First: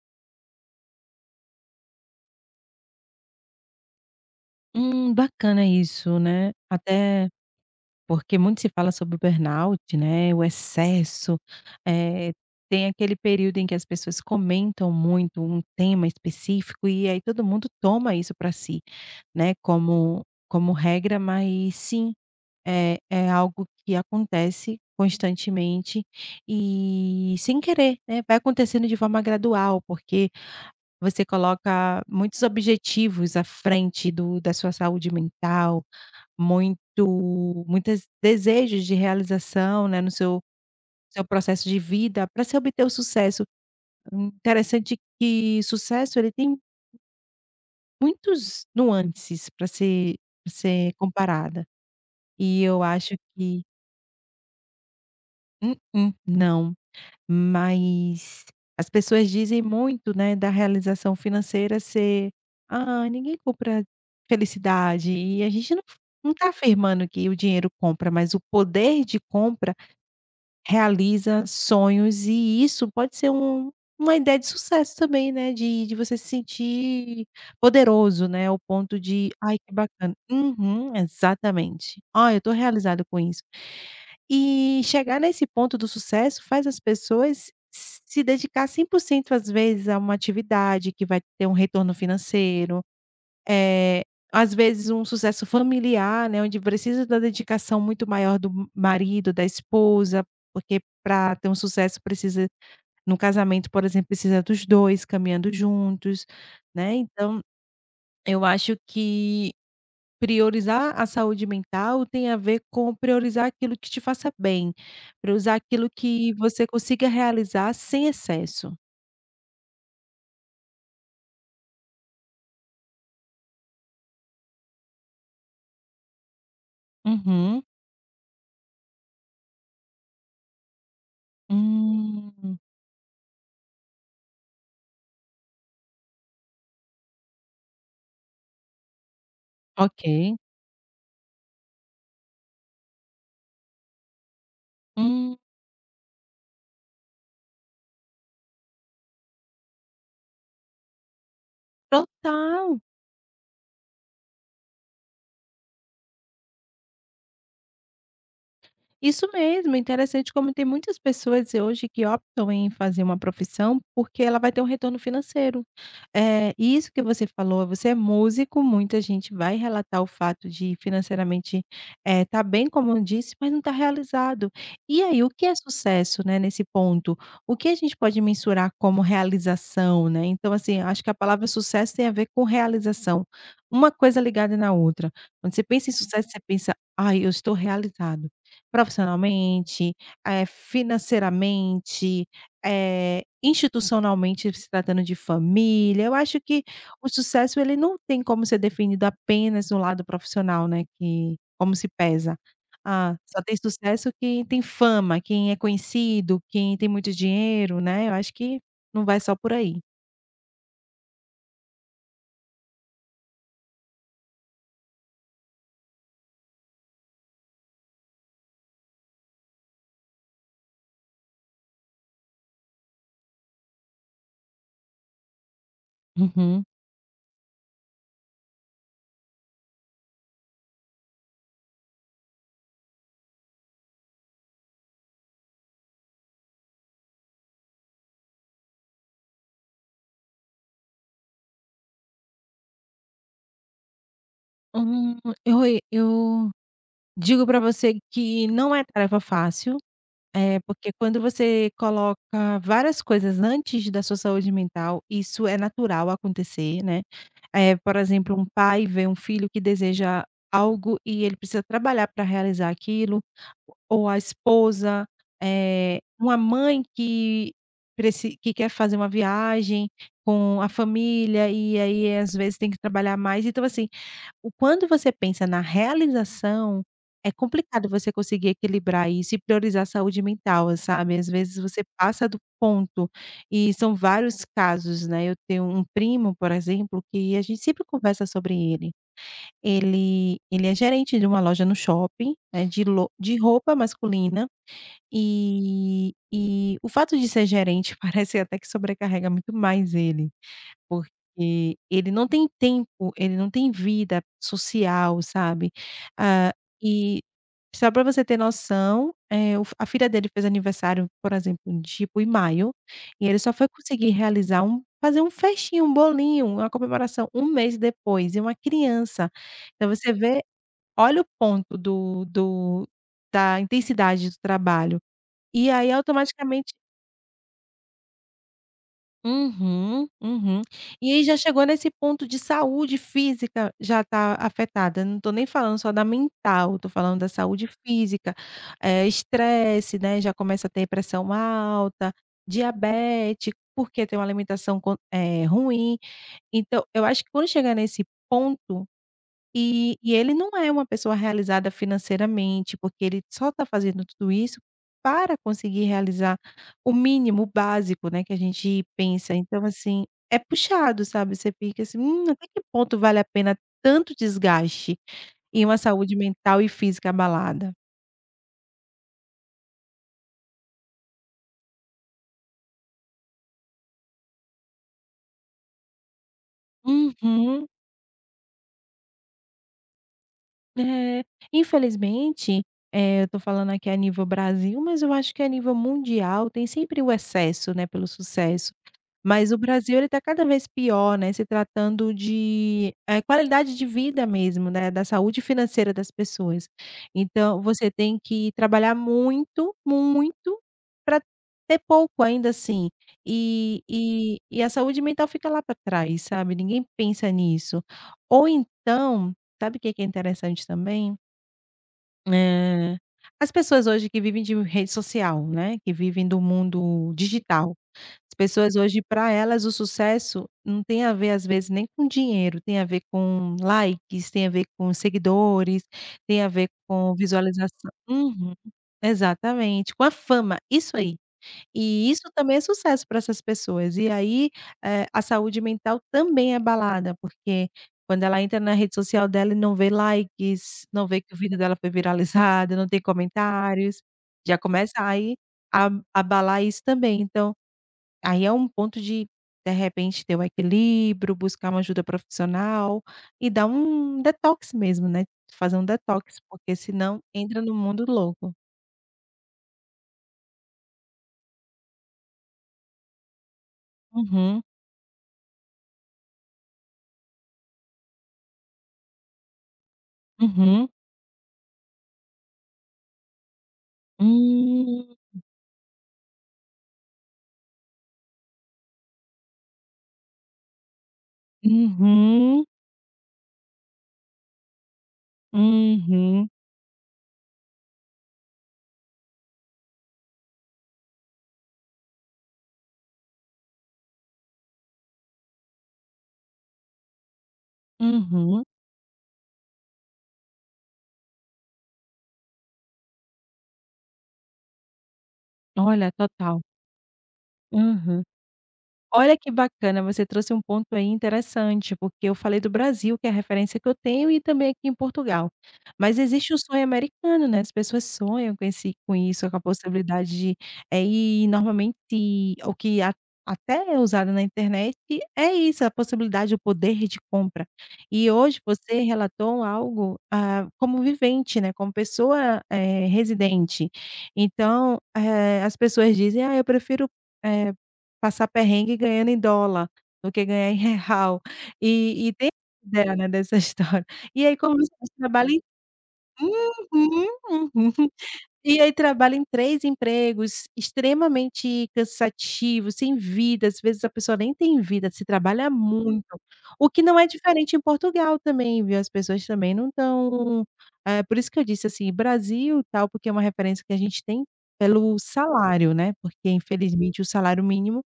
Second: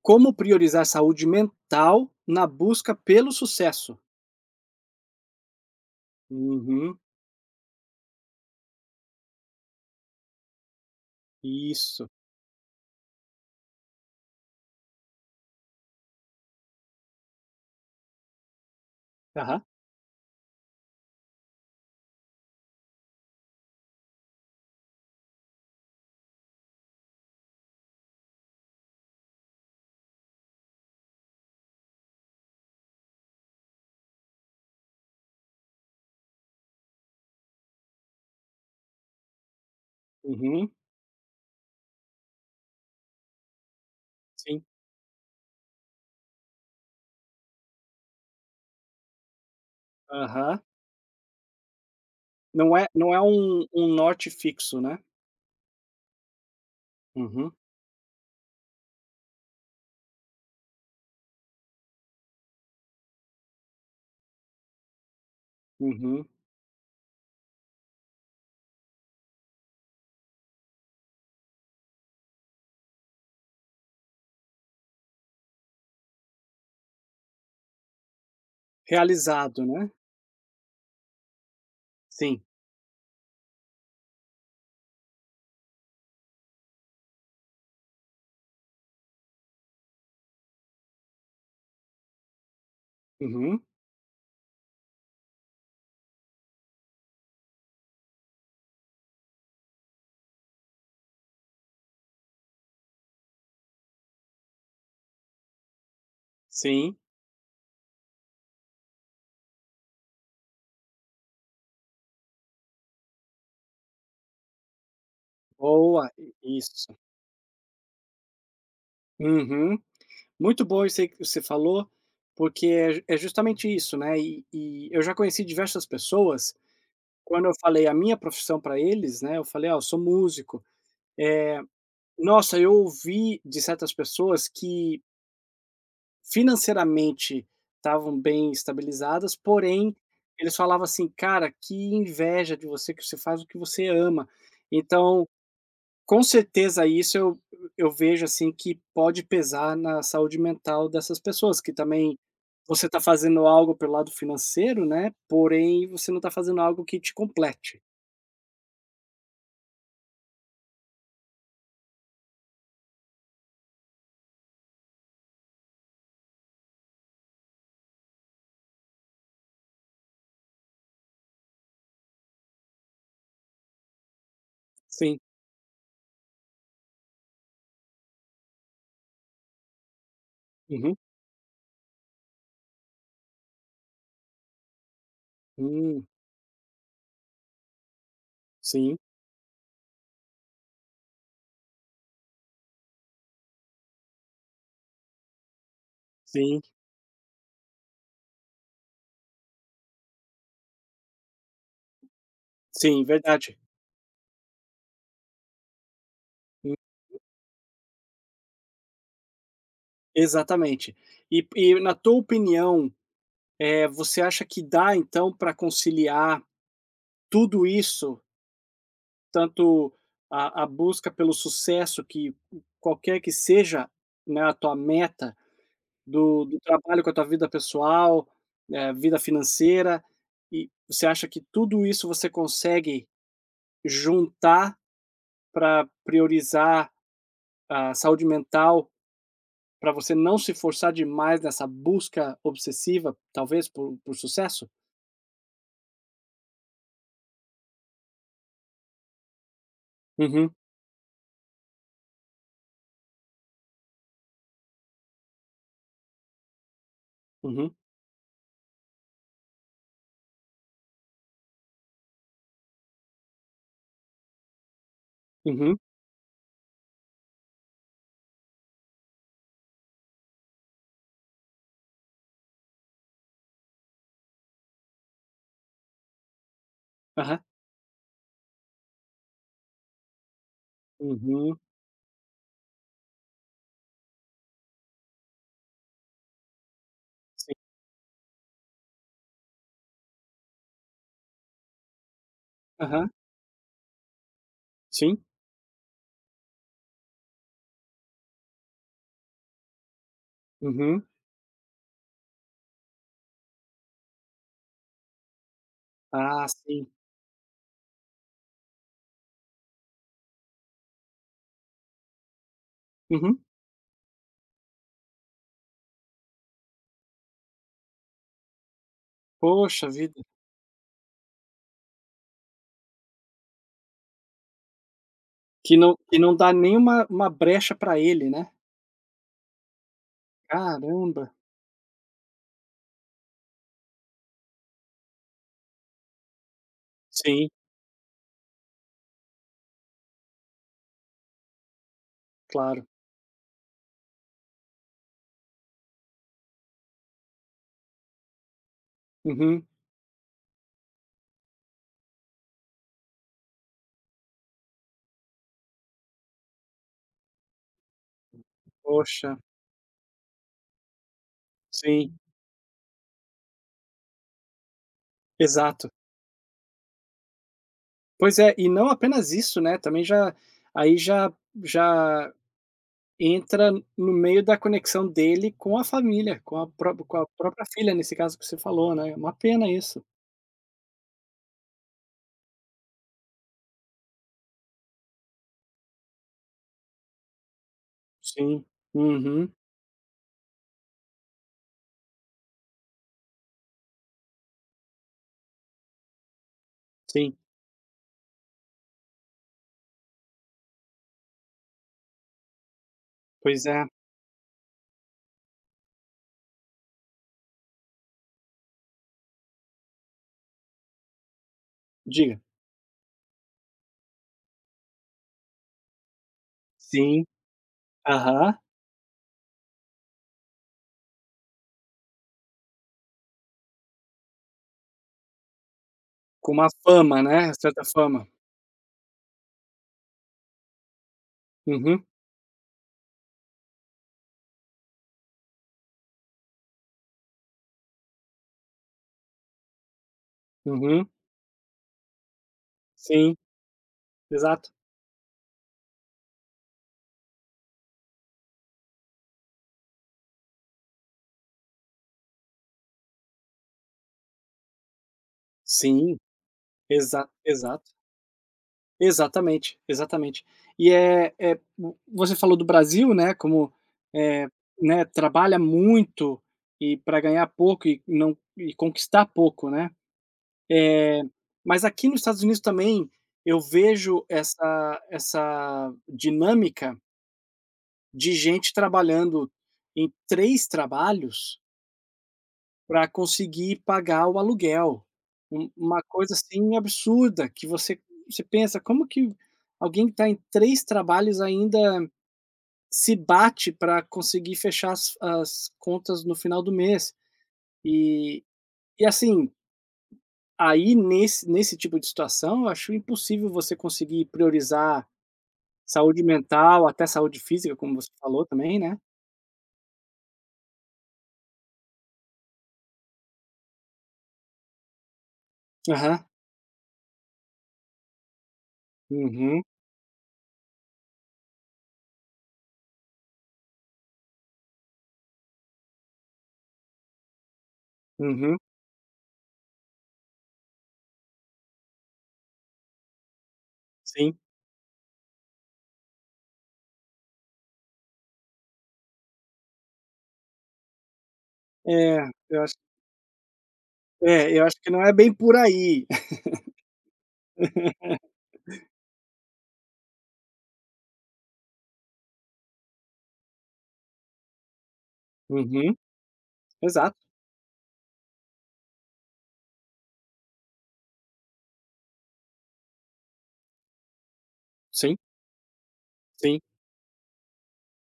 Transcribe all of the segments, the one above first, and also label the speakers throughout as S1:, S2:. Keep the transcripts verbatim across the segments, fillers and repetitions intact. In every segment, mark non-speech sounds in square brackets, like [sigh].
S1: Como priorizar saúde mental na busca pelo sucesso.
S2: Hum, bacana isso, né.
S1: Uhum,
S2: Até porque muito se fala sobre o burnout, né, o excesso,
S1: isso.
S2: eh, tem aquele período em que as pessoas comentam muito um tema específico e aí todo mundo toma isso para si, né,
S1: Aham.
S2: como como regra, mas sim, é é algo que acontece constantemente e sem querer, né, vai acontecendo de forma gradual, porque você coloca muitos objetivos à frente do da sua saúde mental muito muitos desejos de realização, né, no seu
S1: Uhum,
S2: seu processo de vida para se obter o sucesso.
S1: sim.
S2: Interessante que sucesso ele tem muitos nuances para ser pra
S1: Aham.
S2: ser comparada. E
S1: Não
S2: eu
S1: é não
S2: acho
S1: é
S2: que
S1: um um norte fixo, né.
S2: Mm-mm, não.
S1: Uhum,
S2: Mas as pessoas dizem muito, né, da realização financeira ser: "Ah, ninguém compra felicidade". E a gente não
S1: uhum.
S2: não está afirmando que o dinheiro compra, mas o poder de compra realiza sonhos e isso pode ser um uma ideia de sucesso também, né, de de você se sentir poderoso, né, ao ponto de: "Ai,
S1: Realizado,
S2: que
S1: né.
S2: bacana". Uhum, exatamente. "Olha, eu
S1: Sim.
S2: tô realizado com isso". E chegar nesse ponto do sucesso faz as pessoas se dedicar cem por cento às vezes a uma atividade que vai ter um retorno financeiro,
S1: Uhum,
S2: eh, às vezes um sucesso familiar, né, onde precisa da dedicação muito maior do m marido, da esposa, porque para ter um sucesso precisa no casamento, por exemplo, precisa dos dois caminhando juntos, né,
S1: sim.
S2: então eu acho que priorizar a saúde mental tem a ver com priorizar aquilo que te faça bem, priorizar aquilo
S1: Boa,
S2: que
S1: i
S2: você
S1: isso.
S2: consiga realizar sem excesso.
S1: Uhum. Muito bom isso aí que você falou, porque é ju é justamente isso, né, e e eu já conheci diversas pessoas, quando eu
S2: Uhum.
S1: falei a minha profissão para eles, né, eu falei: "Ah, eu sou músico". é, Nossa,
S2: Hum,
S1: eu ouvi de certas pessoas que financeiramente estavam bem estabilizadas, porém,
S2: ok.
S1: eles falavam assim: "Cara, que inveja de você que você faz o que você ama". Então,
S2: Hum,
S1: com certeza isso eu eu vejo, assim, que pode pesar na saúde mental dessas pessoas, que também
S2: total.
S1: você tá fazendo algo pelo lado financeiro, né, porém você não tá fazendo algo que te complete.
S2: Isso mesmo, interessante como tem muitas pessoas hoje que optam em fazer uma profissão, porque ela vai ter um retorno financeiro. É e isso que você falou, você é músico, muita gente vai relatar o fato de financeiramente, eh, tá bem como eu disse, mas não está realizado. E
S1: Sim.
S2: aí, o que é sucesso, né, nesse ponto? O que a gente pode mensurar como realização, né? Então, assim,
S1: Uhum.
S2: acho que a palavra sucesso tem a ver com realização. Uma coisa ligada na outra. Quando você pensa em
S1: Hum,
S2: sucesso, você pensa: "Ai, eu estou realizado".
S1: sim,
S2: Profissionalmente, eh, financeiramente, eh, institucionalmente, se tratando de família, eu acho
S1: sim,
S2: que o sucesso ele não tem como ser definido apenas no lado profissional, né, que como se pesa.
S1: sim,
S2: Ah, só
S1: verdade.
S2: tem sucesso quem tem fama, quem é conhecido, quem tem muito dinheiro, né, eu acho que não vai só por aí.
S1: Exatamente. E e na tua opinião, eh, você acha que dá então para conciliar tudo isso, tanto a a busca pelo sucesso que qualquer que seja, né, a tua meta do do
S2: Uhum.
S1: trabalho com a tua vida pessoal, eh, vida financeira, e você acha que tudo isso você consegue juntar para priorizar a saúde mental, para você não se forçar demais nessa busca obsessiva, talvez, por por sucesso?
S2: Hum, eu eu digo para você que não é tarefa fácil.
S1: Uhum,
S2: É, porque quando você coloca várias coisas antes da sua saúde mental, isso é natural acontecer, né.
S1: uhum,
S2: é por exemplo, um pai vê um filho que deseja algo e ele precisa trabalhar para realizar aquilo, ou a esposa,
S1: uhum,
S2: é uma mãe que preci que quer fazer uma viagem com a família, e aí às vezes tem que trabalhar mais. Então assim, o quando você pensa na realização, é
S1: aham,
S2: complicado você conseguir equilibrar isso e priorizar a saúde mental, sabe. Às vezes
S1: uhum,
S2: você passa do ponto, e são vários casos, né. Eu tenho um primo, por exemplo, que a
S1: sim,
S2: gente sempre conversa sobre ele. Ele ele é gerente de uma loja no shopping, né, de
S1: aham,
S2: lo de roupa masculina,
S1: sim,
S2: e e o fato de ser gerente [laughs] parece até que sobrecarrega muito mais ele.
S1: uhum.
S2: Porque ele não tem tempo, ele não tem vida social, sabe.
S1: Ah,
S2: Ah,
S1: sim,
S2: e só pra você ter noção, eh, o f a filha dele fez aniversário, por exemplo, tipo em maio, e
S1: uhum.
S2: ele só foi conseguir realizar um fazer um festinho, um bolinho, uma comemoração um mês depois, e uma criança.
S1: Poxa
S2: Então você
S1: vida,
S2: vê olha o ponto do do da intensidade do trabalho. E
S1: que
S2: aí
S1: não que não dá
S2: automaticamente
S1: nenhuma uma uma brecha pra ele, né.
S2: Uhum, uhum. E aí
S1: Caramba.
S2: já chegou nesse ponto de saúde física já tá afetada, não tô nem falando só da mental, tô falando da
S1: Sim,
S2: saúde física, eh, estresse, né, já começa a ter pressão alta,
S1: claro.
S2: diabetes porque tem uma alimentação con eh, ruim. Então eu acho que quando chegar nesse ponto
S1: Uhum.
S2: e e ele não é uma pessoa realizada financeiramente, porque ele só está fazendo tudo isso para conseguir realizar o mínimo, o básico, né, que a gente
S1: Poxa,
S2: pensa. Então, assim, é puxado, sabe, você fica assim:
S1: sim,
S2: "Hum, até que ponto vale a pena tanto desgaste e uma
S1: exato.
S2: saúde mental e física abalada?".
S1: Pois é, e não apenas isso, né, também já, aí já já entra no meio da conexão dele com a família, com a pró com a própria
S2: Uhum.
S1: filha, nesse caso que você falou, né. É, uma pena isso.
S2: É, infelizmente, eh, eu tô falando aqui a nível Brasil, mas eu acho que a nível mundial tem sempre o excesso, né, pelo
S1: Sim,
S2: sucesso.
S1: uhum,
S2: Mas o Brasil ele tá cada vez pior, né, se tratando de, eh, qualidade de vida mesmo, né, da saúde financeira das pessoas.
S1: sim.
S2: Então você tem que trabalhar muito, muito pra ter pouco ainda assim,
S1: Pois
S2: e
S1: é.
S2: e e a saúde mental fica lá pra trás, sabe, ninguém pensa nisso. Ou então sabe o que que é interessante também?
S1: Diga.
S2: Eh, As pessoas hoje que vivem de rede social, né, que vivem do mundo
S1: Sim.
S2: digital, as
S1: Aham.
S2: pessoas hoje para elas o sucesso não tem a ver às vezes nem com dinheiro, tem a ver com likes, tem a ver com seguidores, tem a
S1: Com uma
S2: ver com
S1: fama, né, certa
S2: visualização
S1: fama.
S2: uhum, exatamente, com a fama, isso aí.
S1: Uhum,
S2: E isso também é sucesso para essas pessoas. E aí, eh, a saúde mental também é abalada, porque quando ela entra na rede social dela e não vê likes, não
S1: uhum.
S2: vê que o vídeo dela foi viralizado, não tem
S1: Sim,
S2: comentários, já
S1: exato.
S2: começa aí a abalar isso também. Então, aí é um ponto de, de repente, ter o equilíbrio, buscar uma ajuda profissional e dar um detox mesmo, né? Fazer um
S1: Sim,
S2: detox, porque senão
S1: exa
S2: entra no
S1: exato.
S2: mundo louco.
S1: Exatamente, exatamente. E, é é vo você falou do Brasil, né, como, eh,
S2: Uhum,
S1: né, trabalha muito e pra ganhar pouco e não e conquistar pouco, né.
S2: uhum.
S1: Mas aqui nos Estados Unidos também eu vejo essa
S2: Hum.
S1: essa dinâmica de gente trabalhando em três trabalhos
S2: Uhum,
S1: para conseguir pagar o aluguel. Um uma coisa,
S2: uhum,
S1: assim, absurda que você você pensa: "Como que alguém que está em três trabalhos ainda se bate para conseguir fechar as as contas no final do mês?". E
S2: uhum.
S1: e, assim, aí nesse nesse tipo de situação, eu acho impossível você conseguir priorizar
S2: Olha,
S1: saúde
S2: total.
S1: mental, até saúde física, como você
S2: Aham.
S1: falou também, né.
S2: Olha que bacana, você trouxe um ponto aí interessante, porque eu falei do Brasil, que é a referência que eu tenho, e também aqui em Portugal. Mas
S1: Aham.
S2: existe o sonho americano, né, as pessoas sonham com esse com isso, com a
S1: Uhum,
S2: possibilidade de eh, e normalmente o que a até é usado na internet é isso, a possibilidade, o poder de compra. E
S1: uhum,
S2: hoje você relatou algo, ah, como vivente, né, como pessoa, eh, residente.
S1: sim.
S2: Então, eh, as pessoas dizem: "Ah, eu prefiro, eh" Passar perrengue ganhando em dólar, do que ganhar em real.
S1: É,
S2: E e tem
S1: eu acho
S2: essa ideia, né, dessa [laughs] história. E
S1: é,
S2: aí
S1: eu acho
S2: como
S1: que
S2: você
S1: não é
S2: disse,
S1: bem
S2: trabalha
S1: por
S2: em
S1: aí.
S2: uhum, uhum. E aí trabalha em três empregos, extremamente cansativos sem vida, às vezes a pessoa nem tem vida, se trabalha
S1: Uhum.
S2: muito. O que
S1: Exato.
S2: não é diferente em Portugal também, viu, as pessoas também não estão é por isso que eu disse, assim, Brasil e tal, porque é uma referência que a gente tem
S1: Sim,
S2: pelo salário, né, porque
S1: sim,
S2: infelizmente o salário mínimo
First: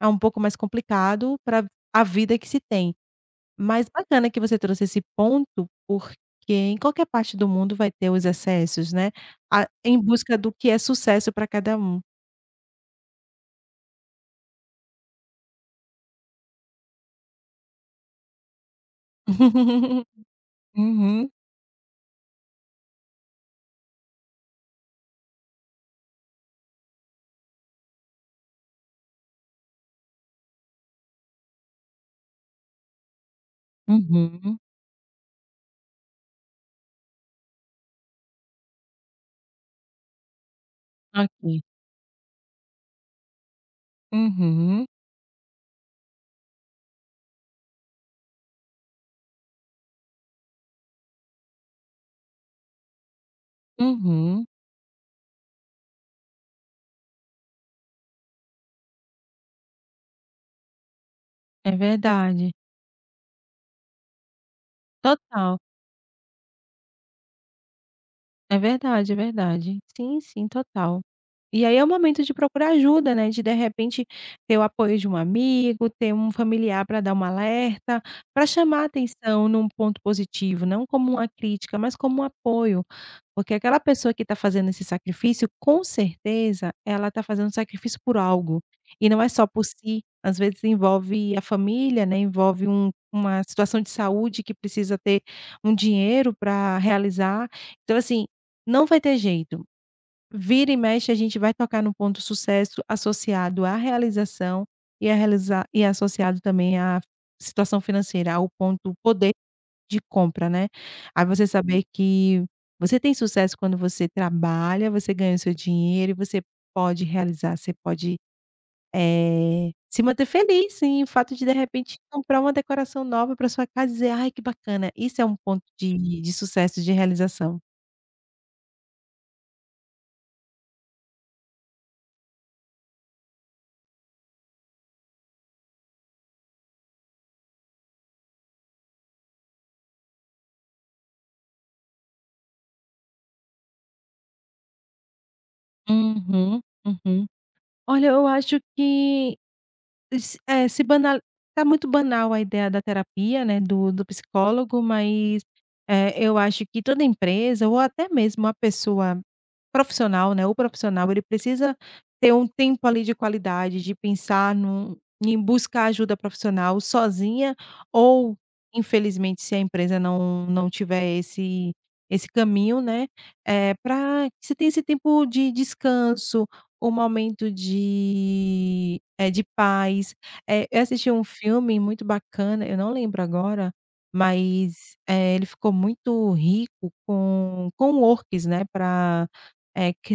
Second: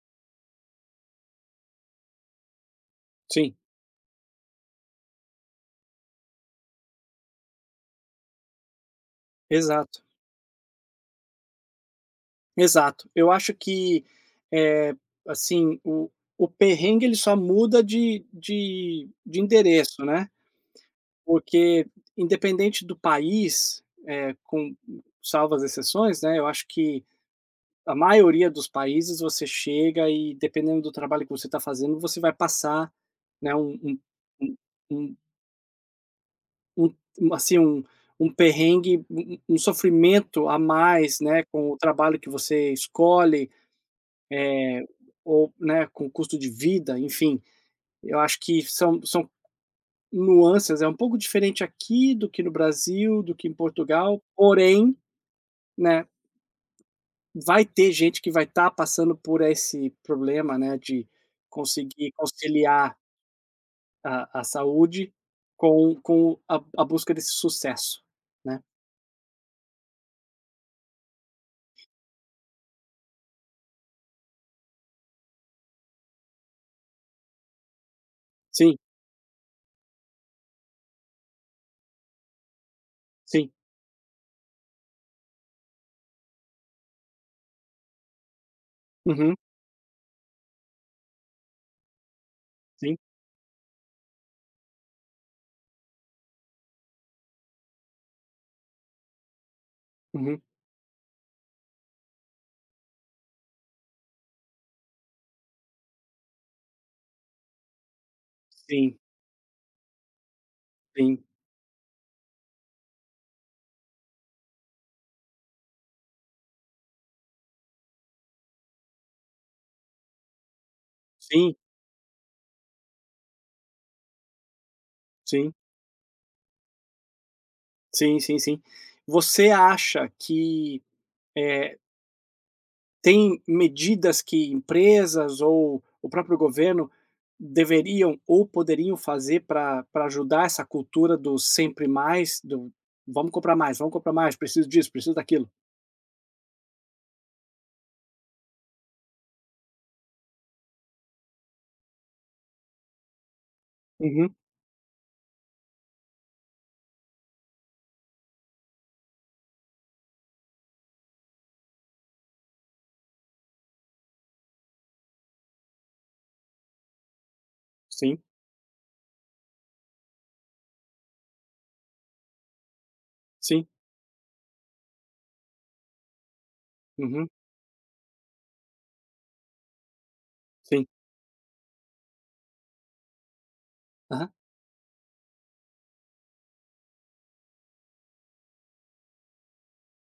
S2: é um pouco mais complicado para a vida que se tem.
S1: sim.
S2: Mas bacana que você trouxe esse ponto, porque em qualquer parte do mundo vai ter os excessos, né, a em
S1: Exato,
S2: busca do que é sucesso para cada um.
S1: exato. Eu acho que, eh, assim, o o perrengue ele só muda de de de endereço,
S2: [laughs]
S1: né,
S2: Uhum,
S1: porque independente do país, eh, com salvas exceções, né, eu acho que a maioria dos países você chega e dependendo do trabalho que você está fazendo, você vai passar, né, um um um
S2: uhum,
S1: um Um um, assim, um um perrengue, um um um sofrimento a mais, né,
S2: ok.
S1: com o trabalho que você escolhe
S2: Uhum,
S1: ou, né, com o custo de vida, enfim. Eu acho que são são nuances, é um pouco diferente aqui do que no Brasil, do que em Portugal,
S2: uhum,
S1: porém, né, vai ter gente que vai estar passando por esse problema, né, de
S2: é
S1: conseguir
S2: verdade,
S1: conciliar a a saúde
S2: total.
S1: com com a a busca desse sucesso,
S2: É
S1: né.
S2: verdade, é verdade. Sim, sim, total. E aí é o momento de procurar ajuda, né, de de repente ter o apoio de um amigo, ter um familiar para dar uma alerta, para
S1: Sim,
S2: chamar atenção num ponto positivo, não como uma crítica, mas como um apoio.
S1: sim.
S2: Porque aquela pessoa que está fazendo esse sacrifício, com certeza, ela está fazendo sacrifício por algo, e não é
S1: Uhum.
S2: só por si, às vezes envolve a família, né, envolve um
S1: Sim.
S2: uma situação de saúde que precisa ter um dinheiro para realizar. Então assim, não vai ter jeito.
S1: Uhum.
S2: Vira e mexe a gente vai tocar no ponto sucesso associado à realização e a realizar e associado também à situação financeira, ao ponto
S1: Sim,
S2: poder de compra, né.
S1: sim,
S2: Aí você saber que você tem sucesso quando você trabalha, você ganha o seu dinheiro e você pode realizar, você pode, eh, se manter feliz em o fato de, de
S1: sim,
S2: repente, comprar uma decoração nova para sua casa e dizer: "Ai, que bacana". Isso é um
S1: sim,
S2: ponto de de sucesso, de realização.
S1: sim, sim, sim. Você acha que, eh, tem medidas que empresas ou o próprio governo deveriam ou poderiam fazer para pra ajudar essa cultura do sempre mais, do "vamos comprar mais, vamos comprar mais, preciso disso, preciso daquilo"?
S2: Uhum, uhum. Olha, eu acho que Es é, se banal tá muito banal a ideia da terapia, né, do do
S1: Uhum,
S2: psicólogo, mas, eh, eu acho que toda empresa ou até mesmo a pessoa profissional, né, o profissional, ele precisa ter um tempo ali de qualidade, de pensar num em buscar ajuda profissional sozinha
S1: sim,
S2: ou, infelizmente, se a empresa não não tiver esse esse caminho, né,
S1: sim,
S2: é para que você tenha esse tempo de descanso, um
S1: uhum,
S2: momento de é de paz. Eh, eu
S1: sim,
S2: assisti um filme muito bacana, eu não lembro agora,
S1: aham,
S2: mas, eh, ele ficou muito rico com com works, né, para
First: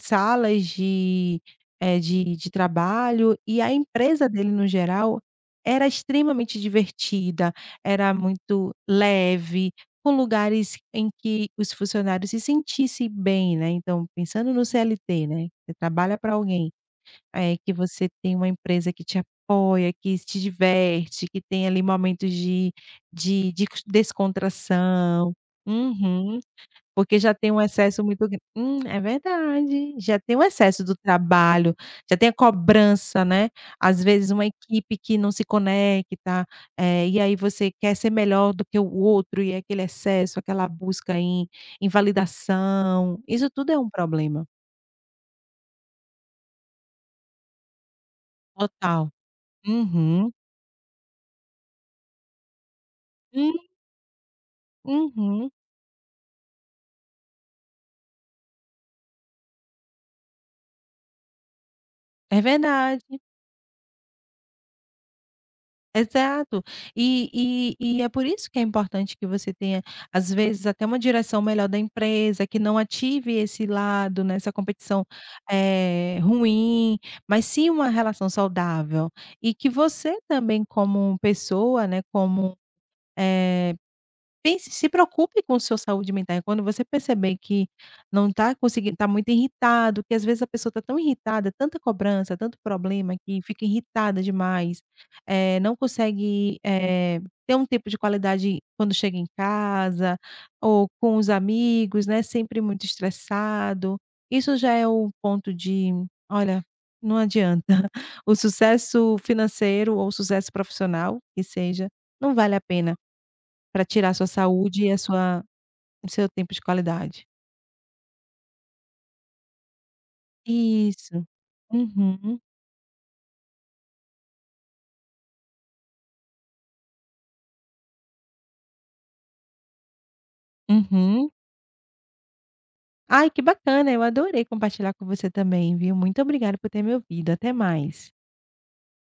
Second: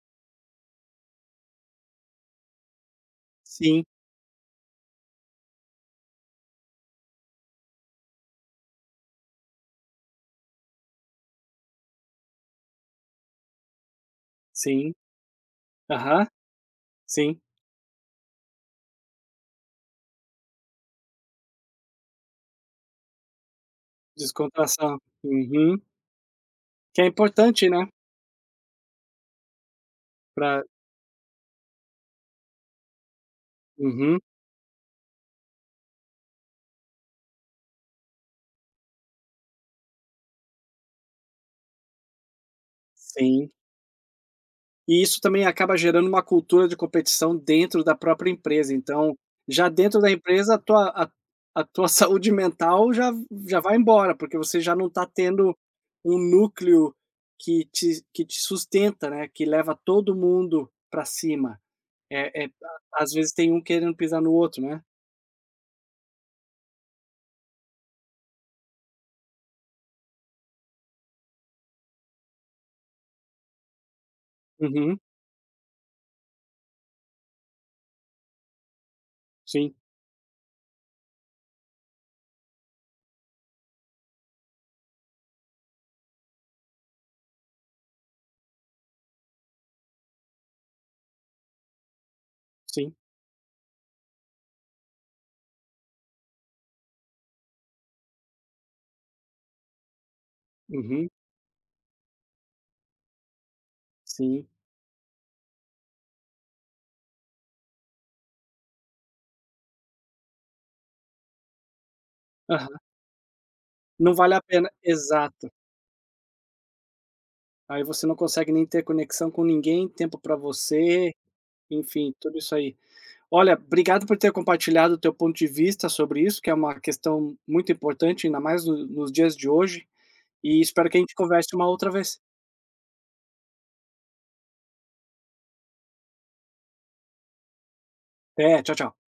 S2: salas de, eh, de de trabalho e a
S1: sim,
S2: empresa dele no geral era extremamente divertida, era muito leve, com lugares em que os funcionários se sentissem bem, né, então pensando no
S1: sim,
S2: C L T, né, você trabalha
S1: aham,
S2: para alguém,
S1: sim,
S2: eh, que você tem uma empresa que te apoia, que te diverte, que tem ali momentos de de de
S1: descontração,
S2: descontração.
S1: uhum,
S2: Uhum.
S1: que é
S2: Porque já tem um
S1: importante, né,
S2: excesso muito gran hum, é verdade, já tem um
S1: para
S2: excesso do trabalho, já tem a cobrança, né, às
S1: uhum,
S2: vezes uma equipe que não se conecta, eh, e aí você quer ser melhor do que o outro e é aquele excesso, aquela busca em em validação, isso
S1: sim.
S2: tudo é um problema.
S1: E isso também acaba gerando uma cultura de competição dentro da própria empresa.
S2: Total.
S1: Então, já dentro da
S2: Uhum.
S1: empresa, a tua, a, a tua [laughs] saúde mental já,
S2: Hum,
S1: já vai embora, porque você já não está
S2: uhum.
S1: tendo um núcleo que te, que te, sustenta, né? Que leva todo mundo para cima.
S2: É
S1: É, é, a-
S2: verdade.
S1: às vezes tem um querendo pisar no outro, né?
S2: Exato. E e e é por isso que é importante que você tenha, às vezes, até uma direção melhor da empresa, que não ative esse lado, né, essa
S1: Uhum,
S2: competição, eh, ruim, mas sim uma relação saudável. E que
S1: sim,
S2: você também como pessoa, né, como, eh pense se preocupe com sua saúde mental, e quando você perceber que não está conseguindo está muito irritado, que às vezes a pessoa está tão irritada, tanta cobrança, tanto
S1: sim,
S2: problema, que fica irritada demais, eh, não consegue, eh, ter um tempo de qualidade quando chega em casa, ou
S1: uhum,
S2: com os amigos, né, sempre muito estressado,
S1: sim.
S2: isso já é o ponto de: "Olha, não adianta, [laughs] o sucesso financeiro ou o sucesso profissional, que seja, não vale a
S1: Aham.
S2: pena". Pra tirar
S1: Não
S2: a sua
S1: vale a pena,
S2: saúde e a sua
S1: exato.
S2: o seu tempo de qualidade.
S1: Aí você não consegue nem ter conexão com ninguém, tempo para você,
S2: Isso.
S1: enfim, tudo
S2: Uhum,
S1: isso aí. Olha, obrigado por ter compartilhado o teu ponto de vista sobre isso, que é uma questão muito importante, ainda mais no nos dias de hoje, e espero que a gente
S2: uhum.
S1: converse uma outra vez.
S2: Ai, que bacana, eu adorei compartilhar com você também, viu. Muito obrigada por ter me ouvido, até mais.
S1: É, tchau, tchau.